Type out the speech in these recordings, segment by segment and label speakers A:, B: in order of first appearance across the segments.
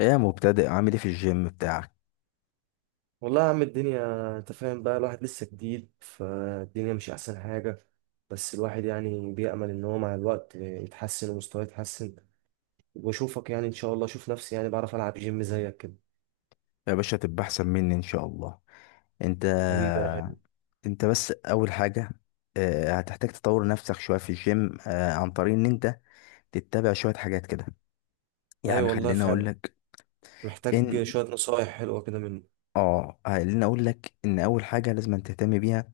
A: ايه يا مبتدئ؟ عامل ايه في الجيم بتاعك؟
B: والله يا عم، الدنيا انت فاهم بقى. الواحد لسه جديد فالدنيا، مش احسن حاجة. بس الواحد يعني بيأمل ان هو مع الوقت يتحسن ومستواه يتحسن. واشوفك يعني ان شاء الله اشوف نفسي يعني بعرف العب جيم زيك كده.
A: يا باشا تبقى احسن مني ان شاء الله. انت
B: حبيبي يا غالي.
A: انت بس اول حاجه، هتحتاج تطور نفسك شويه في الجيم، عن طريق ان انت تتبع شويه حاجات كده.
B: ايوه
A: يعني
B: والله
A: خليني اقول
B: فعلا.
A: لك
B: محتاج
A: ان
B: شوية نصايح حلوة كده منه.
A: اه خليني اقول لك ان اول حاجه لازم تهتم بيها،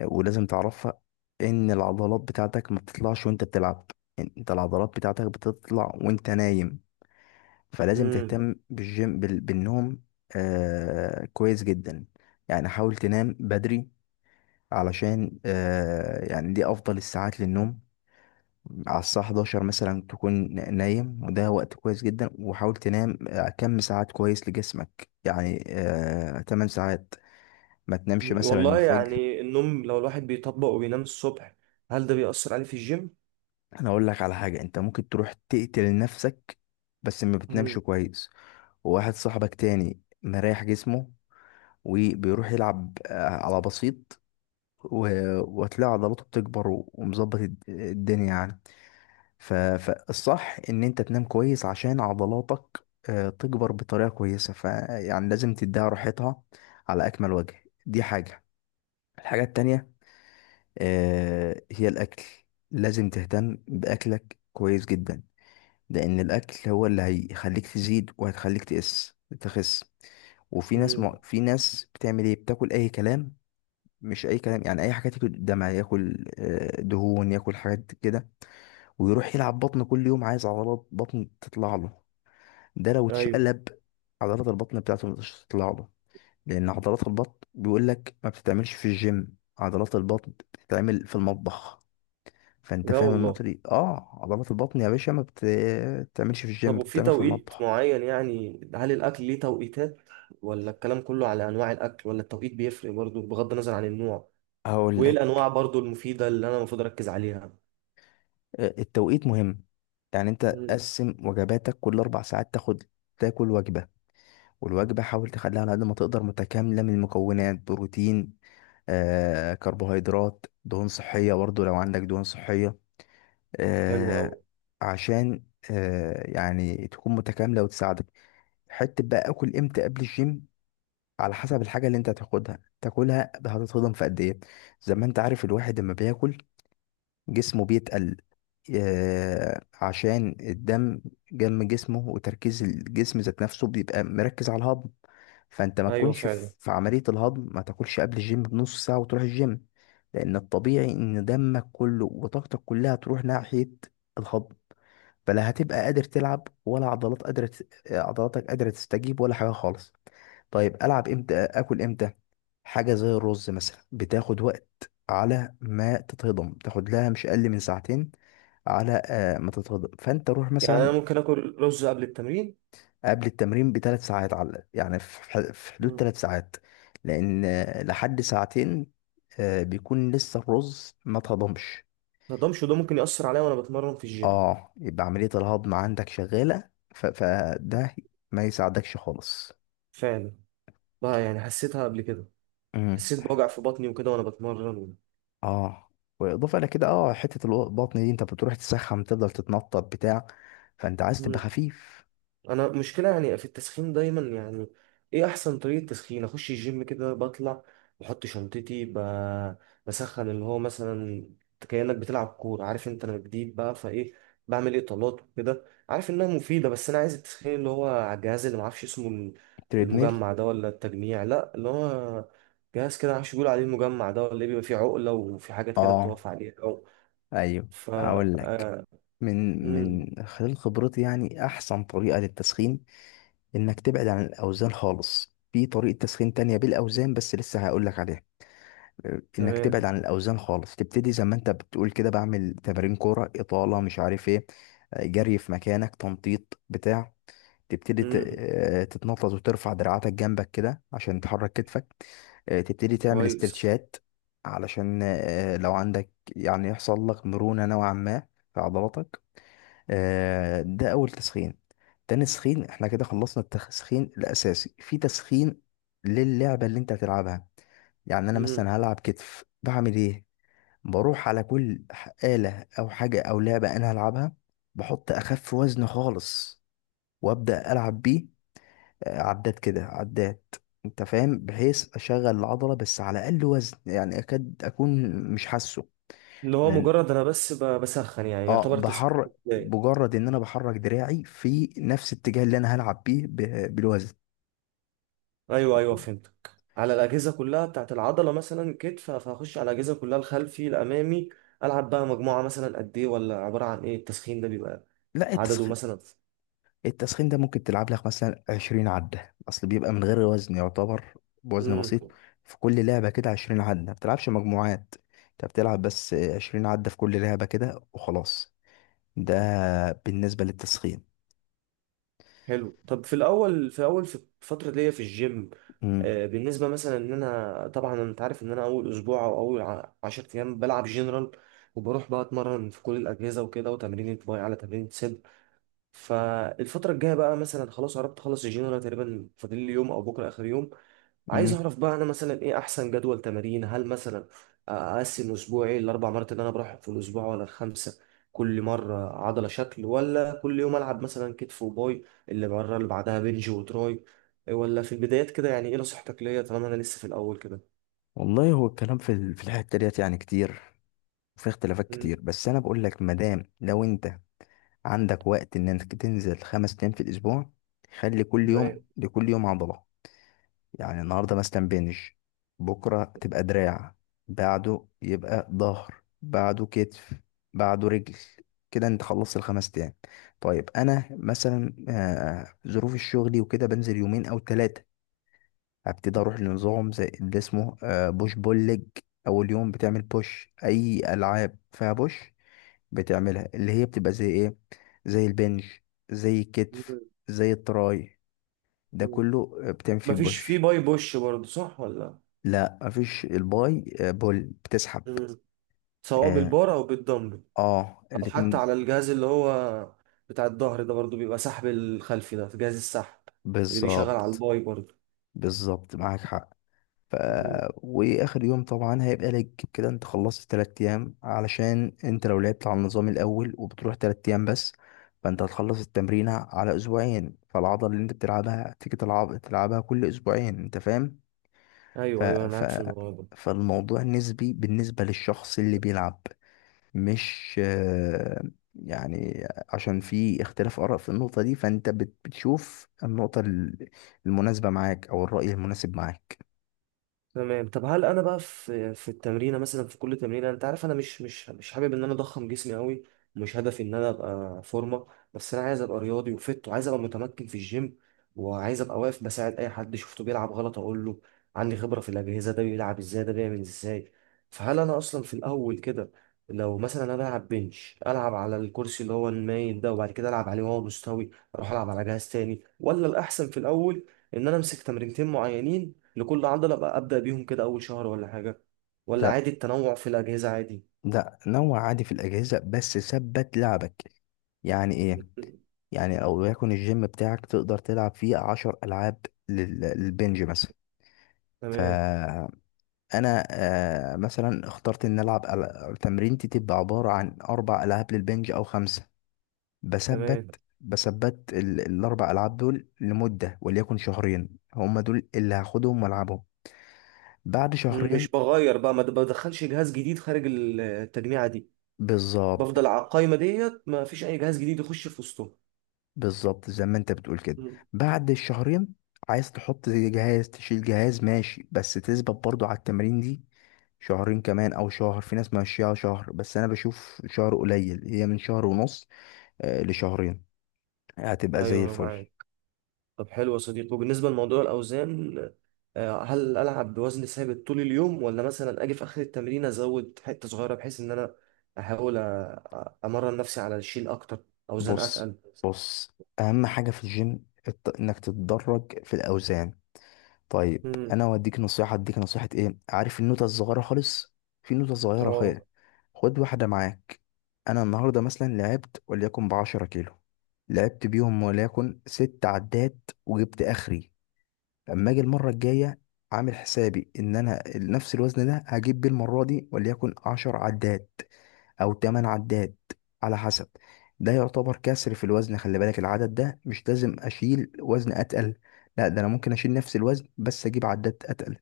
A: ولازم تعرفها، ان العضلات بتاعتك ما بتطلعش وانت بتلعب. انت العضلات بتاعتك بتطلع وانت نايم. فلازم
B: امم
A: تهتم بالجيم بالنوم. كويس جدا. يعني حاول تنام بدري علشان يعني دي افضل الساعات للنوم. على الساعة 11 مثلا تكون نايم، وده وقت كويس جدا. وحاول تنام كم ساعات كويس لجسمك، يعني 8 ساعات، ما تنامش مثلا
B: والله
A: الفجر.
B: يعني النوم لو الواحد بيطبق وبينام الصبح، هل ده بيأثر عليه في الجيم؟
A: انا اقول لك على حاجة: انت ممكن تروح تقتل نفسك بس ما بتنامش
B: امم.
A: كويس. وواحد صاحبك تاني مريح جسمه وبيروح يلعب على بسيط، وهتلاقي عضلاته بتكبر ومظبط الدنيا يعني. فالصح ان انت تنام كويس عشان عضلاتك، تكبر بطريقة كويسة، فيعني لازم تديها راحتها على اكمل وجه. دي حاجة. الحاجة التانية، هي الاكل. لازم تهتم باكلك كويس جدا، لان الاكل هو اللي هيخليك تزيد وهتخليك تخس. وفي ناس
B: امم.
A: في ناس بتعمل ايه؟ بتاكل اي كلام. مش اي كلام يعني، اي حاجات، ياكل دمع، ياكل دهون، ياكل حاجات كده، ويروح يلعب بطن كل يوم عايز عضلات بطن تطلع له. ده لو
B: ايوه.
A: اتشقلب، عضلات البطن بتاعته مش تطلع له، لان عضلات البطن بيقول لك ما بتتعملش في الجيم، عضلات البطن بتتعمل في المطبخ. فانت
B: لا
A: فاهم
B: والله.
A: النقطه دي؟ اه، عضلات البطن يا باشا ما بتتعملش في
B: طب
A: الجيم،
B: وفي
A: بتتعمل في
B: توقيت
A: المطبخ.
B: معين، يعني هل الأكل ليه توقيتات؟ ولا الكلام كله على أنواع الأكل؟ ولا التوقيت بيفرق برضو بغض النظر عن النوع؟
A: هقول
B: وإيه
A: لك،
B: الأنواع برضو المفيدة اللي أنا المفروض أركز عليها؟
A: التوقيت مهم. يعني انت
B: مم.
A: قسم وجباتك كل اربع ساعات، تاخد تاكل وجبه. والوجبة حاول تخليها على قد ما تقدر متكاملة من المكونات: بروتين، كربوهيدرات، دهون صحية برضو لو عندك دهون صحية.
B: حلو أوي.
A: آه، عشان يعني تكون متكاملة وتساعدك. حتة بقى اكل امتى قبل الجيم؟ على حسب الحاجة اللي انت هتاخدها تاكلها، هتتهضم في قد ايه. زي ما انت عارف الواحد لما بياكل جسمه بيتقل، عشان الدم جم جسمه وتركيز الجسم ذات نفسه بيبقى مركز على الهضم. فانت ما
B: أيوه
A: تكونش
B: فعلا.
A: في عملية الهضم، ما تاكلش قبل الجيم بنص ساعة وتروح الجيم. لان الطبيعي ان دمك كله وطاقتك كلها تروح ناحية الهضم، فلا هتبقى قادر تلعب ولا عضلاتك قادرة تستجيب ولا حاجة خالص. طيب ألعب إمتى، آكل إمتى؟ حاجة زي الرز مثلا بتاخد وقت على ما تتهضم، تاخد لها مش أقل من ساعتين على ما تتهضم. فأنت روح
B: يعني أنا
A: مثلا
B: ممكن آكل رز قبل التمرين؟
A: قبل التمرين بثلاث ساعات، على يعني في في حدود
B: مم.
A: ثلاث ساعات. لأن لحد ساعتين بيكون لسه الرز ما تهضمش.
B: متقدرش، وده ممكن يأثر عليا وأنا بتمرن في الجيم؟
A: اه، يبقى عملية الهضم عندك شغالة، فده ما يساعدكش خالص.
B: فعلا. بقى يعني حسيتها قبل كده.
A: امم
B: حسيت بوجع في بطني وكده وأنا بتمرن.
A: اه واضافه الى كده، اه حته البطن دي انت بتروح تسخن، تفضل تتنطط بتاع. فانت عايز تبقى
B: مم.
A: خفيف.
B: انا مشكله يعني في التسخين دايما يعني. ايه احسن طريقه تسخين؟ اخش الجيم كده بطلع بحط شنطتي بسخن، اللي هو مثلا كانك بتلعب كوره، عارف انت انا جديد بقى فايه. بعمل اطالات وكده، عارف انها مفيده، بس انا عايز التسخين اللي هو على الجهاز اللي معرفش اسمه.
A: تريدميل.
B: المجمع ده ولا التجميع، لا اللي هو جهاز كده معرفش بيقول عليه المجمع ده ولا ايه. بيبقى فيه عقله وفي حاجات كده
A: اه
B: بتقف عليها او
A: ايوه.
B: ف
A: اقول لك،
B: آه،
A: من
B: مم،
A: من خلال خبرتي يعني احسن طريقه للتسخين: انك تبعد عن الاوزان خالص. في طريقه تسخين تانية بالاوزان بس لسه هقول لك عليها. انك
B: تمام.
A: تبعد عن الاوزان خالص، تبتدي زي ما انت بتقول كده، بعمل تمارين كوره، اطاله، مش عارف ايه، جري في مكانك، تنطيط بتاع. تبتدي
B: مم،
A: تتنطط وترفع دراعاتك جنبك كده عشان تحرك كتفك. تبتدي تعمل
B: كويس.
A: استرتشات علشان لو عندك يعني يحصل لك مرونة نوعا ما في عضلاتك. ده اول تسخين. تاني تسخين، احنا كده خلصنا التسخين الاساسي، في تسخين للعبة اللي انت هتلعبها. يعني انا
B: مم.
A: مثلا هلعب كتف، بعمل ايه؟ بروح على كل آلة او حاجة او لعبة انا هلعبها، بحط اخف وزن خالص وابدأ العب بيه، عدات كده عدات، انت فاهم، بحيث اشغل العضلة بس على اقل وزن، يعني اكاد اكون مش حاسه.
B: اللي هو
A: لان
B: مجرد انا بس بسخن يعني
A: اه
B: يعتبر تسخين؟
A: بحرك،
B: بداية.
A: مجرد ان انا بحرك دراعي في نفس الاتجاه اللي انا هلعب بيه بالوزن.
B: ايوه ايوه فهمتك. على الاجهزه كلها بتاعت العضله، مثلا كتف فهخش على الاجهزه كلها، الخلفي الامامي. العب بقى مجموعه مثلا قد ايه؟ ولا عباره عن ايه التسخين ده؟ بيبقى
A: لا،
B: عدده
A: التسخين،
B: مثلا؟
A: التسخين ده ممكن تلعب لك مثلا 20 عدة، اصل بيبقى من غير وزن يعتبر، بوزن
B: امم.
A: بسيط. في كل لعبة كده 20 عدة، ما بتلعبش مجموعات، انت بتلعب بس 20 عدة في كل لعبة كده وخلاص. ده بالنسبة للتسخين.
B: حلو. طب في الفتره دي في الجيم،
A: امم
B: بالنسبه مثلا ان انا، طبعا انت عارف ان انا اول اسبوع او 10 ايام بلعب جنرال، وبروح بقى اتمرن في كل الاجهزه وكده، وتمرين باي على تمرين صدر. فالفترة الجاية بقى مثلا خلاص قربت اخلص الجيم، انا تقريبا فاضل لي يوم او بكرة اخر يوم. عايز
A: امم
B: اعرف بقى انا مثلا ايه احسن جدول تمارين؟ هل مثلا اقسم اسبوعي الاربع مرات اللي انا بروحهم في الاسبوع ولا الخمسة؟ كل مرة عضلة شكل، ولا كل يوم العب مثلا كتف وباي، اللي مرة اللي بعدها بنج وتراي؟ ولا في البدايات كده يعني ايه نصيحتك ليا طالما انا لسه في الاول كده؟
A: والله هو الكلام في في الحتة ديت يعني كتير، وفي اختلافات
B: مم.
A: كتير. بس انا بقول لك مادام لو انت عندك وقت ان انك تنزل خمس ايام في الاسبوع، خلي كل
B: تمام.
A: يوم لكل يوم عضلة. يعني النهاردة مثلا بنج، بكرة تبقى دراع، بعده يبقى ظهر، بعده كتف، بعده رجل. كده انت خلصت الخمس ايام. طيب انا مثلا، ظروف الشغل وكده بنزل يومين او ثلاثة، هبتدي اروح لنظام زي اللي اسمه بوش بول ليج. اول يوم بتعمل بوش، اي العاب فيها بوش بتعملها، اللي هي بتبقى زي ايه؟ زي البنج، زي الكتف،
B: مم.
A: زي التراي، ده
B: مم.
A: كله بتعمل فيه
B: مفيش في
A: بوش.
B: باي بوش برضه، صح ولا؟
A: لا، مفيش. الباي بول، بتسحب.
B: مم. سواء
A: اه,
B: بالبار او بالدمبل، او حتى
A: الاتنين.
B: على الجهاز اللي هو بتاع الظهر ده، برضو بيبقى سحب الخلفي، ده جهاز السحب اللي بيشغل على
A: بالظبط.
B: الباي برضو.
A: بالظبط معاك حق. ف...
B: مهم.
A: واخر يوم طبعا هيبقى لج. كده انت خلصت تلات ايام، علشان انت لو لعبت على النظام الاول وبتروح تلات ايام بس، فانت هتخلص التمرينة على اسبوعين، فالعضلة اللي انت بتلعبها تيجي تلعب تلعبها كل اسبوعين، انت فاهم. ف...
B: ايوه ايوه انا
A: ف...
B: معاك في الموضوع ده.
A: فالموضوع نسبي بالنسبة للشخص اللي بيلعب، مش يعني، عشان في اختلاف آراء في النقطة دي، فانت بتشوف النقطة المناسبة معاك او الرأي المناسب معاك.
B: تمام. طب هل انا بقى في التمرينه مثلا، في كل تمرينه، انت عارف انا مش حابب ان انا اضخم جسمي قوي. مش هدفي ان انا ابقى فورمه. بس انا عايز ابقى رياضي وفت، وعايز ابقى متمكن في الجيم. وعايز ابقى واقف بساعد اي حد شفته بيلعب غلط اقول له عندي خبره في الاجهزه، ده بيلعب ازاي، ده بيعمل ازاي. فهل انا اصلا في الاول كده لو مثلا انا بلعب بنش، العب على الكرسي اللي هو المايل ده وبعد كده العب عليه وهو مستوي، اروح العب على جهاز تاني؟ ولا الاحسن في الاول ان انا امسك تمرينتين معينين لكل عضلة بقى، أبدأ بيهم كده أول شهر ولا حاجة؟ ولا
A: ده
B: عادي التنوع في الأجهزة عادي؟
A: لا، نوع عادي في الأجهزة بس ثبت لعبك. يعني إيه؟ يعني أو يكون الجيم بتاعك تقدر تلعب فيه عشر ألعاب للبنج مثلا.
B: تمام
A: فأنا مثلا اخترت إن ألعب تمرينتي تبقى عبارة عن أربع ألعاب للبنج أو خمسة. بثبت
B: تمام.
A: بثبت الأربع ألعاب دول لمدة وليكن شهرين، هما دول اللي هاخدهم وألعبهم. بعد شهرين،
B: مش بغير بقى، ما بدخلش جهاز جديد خارج التجميعة دي؟
A: بالظبط.
B: بفضل على القايمة ديت، ما فيش أي جهاز جديد يخش في وسطهم؟
A: بالظبط زي ما انت بتقول كده.
B: مم.
A: بعد الشهرين، عايز تحط جهاز، تشيل جهاز، ماشي، بس تثبت برضو على التمرين دي شهرين كمان او شهر. في ناس ماشيها شهر بس انا بشوف شهر قليل، هي من شهر ونص لشهرين، هتبقى زي
B: أيوه أنا
A: الفل.
B: معاك. طب حلو يا صديقي. وبالنسبة لموضوع الأوزان، هل ألعب بوزن ثابت طول اليوم ولا مثلا أجي في آخر التمرين أزود حتة صغيرة بحيث إن أنا أحاول أمرن نفسي على الشيل أكتر، أوزان
A: بص،
B: أتقل؟
A: بص، اهم حاجة في الجيم انك تتدرج في الاوزان. طيب،
B: مم.
A: انا اوديك نصيحه اديك نصيحه ايه؟ عارف النوته الصغيره خالص؟ في نوته صغيره
B: اه
A: خالص، خد واحده معاك. انا النهارده مثلا لعبت وليكن بعشرة كيلو، لعبت بيهم وليكن ست عدات، وجبت اخري. اما اجي المره الجايه، عامل حسابي ان انا نفس الوزن ده هجيب بيه المره دي وليكن عشر عدات او 8 عداد، على حسب. ده يعتبر كسر في الوزن. خلي بالك، العدد ده مش لازم اشيل وزن اتقل، لا ده انا ممكن اشيل نفس الوزن بس اجيب عداد اتقل.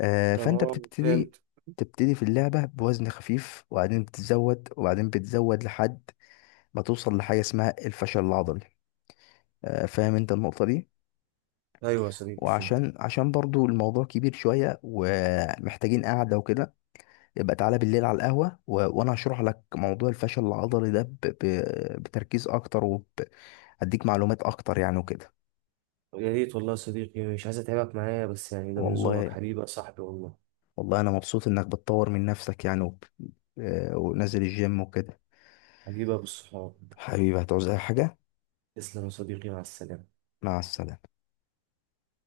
A: آه، فانت
B: اه
A: بتبتدي
B: فهمت.
A: تبتدي في اللعبة بوزن خفيف وبعدين بتزود وبعدين بتزود لحد ما توصل لحاجة اسمها الفشل العضلي. آه، فاهم انت النقطة دي.
B: ايوه يا صديقي فهمت.
A: وعشان برضو الموضوع كبير شوية ومحتاجين قعدة وكده، يبقى تعالى بالليل على القهوة وأنا هشرح لك موضوع الفشل العضلي ده بتركيز أكتر، وأديك معلومات أكتر يعني وكده.
B: يا ريت والله يا صديقي، مش عايز اتعبك معايا، بس يعني ده من ذوقك،
A: والله،
B: حبيبي يا صاحبي والله.
A: والله أنا مبسوط إنك بتطور من نفسك يعني وب... آه، ونازل الجيم وكده.
B: حبيبي يا ابو الصحاب.
A: حبيبي، هتعوز أي حاجة.
B: تسلم يا صديقي، مع السلامه.
A: مع السلامة.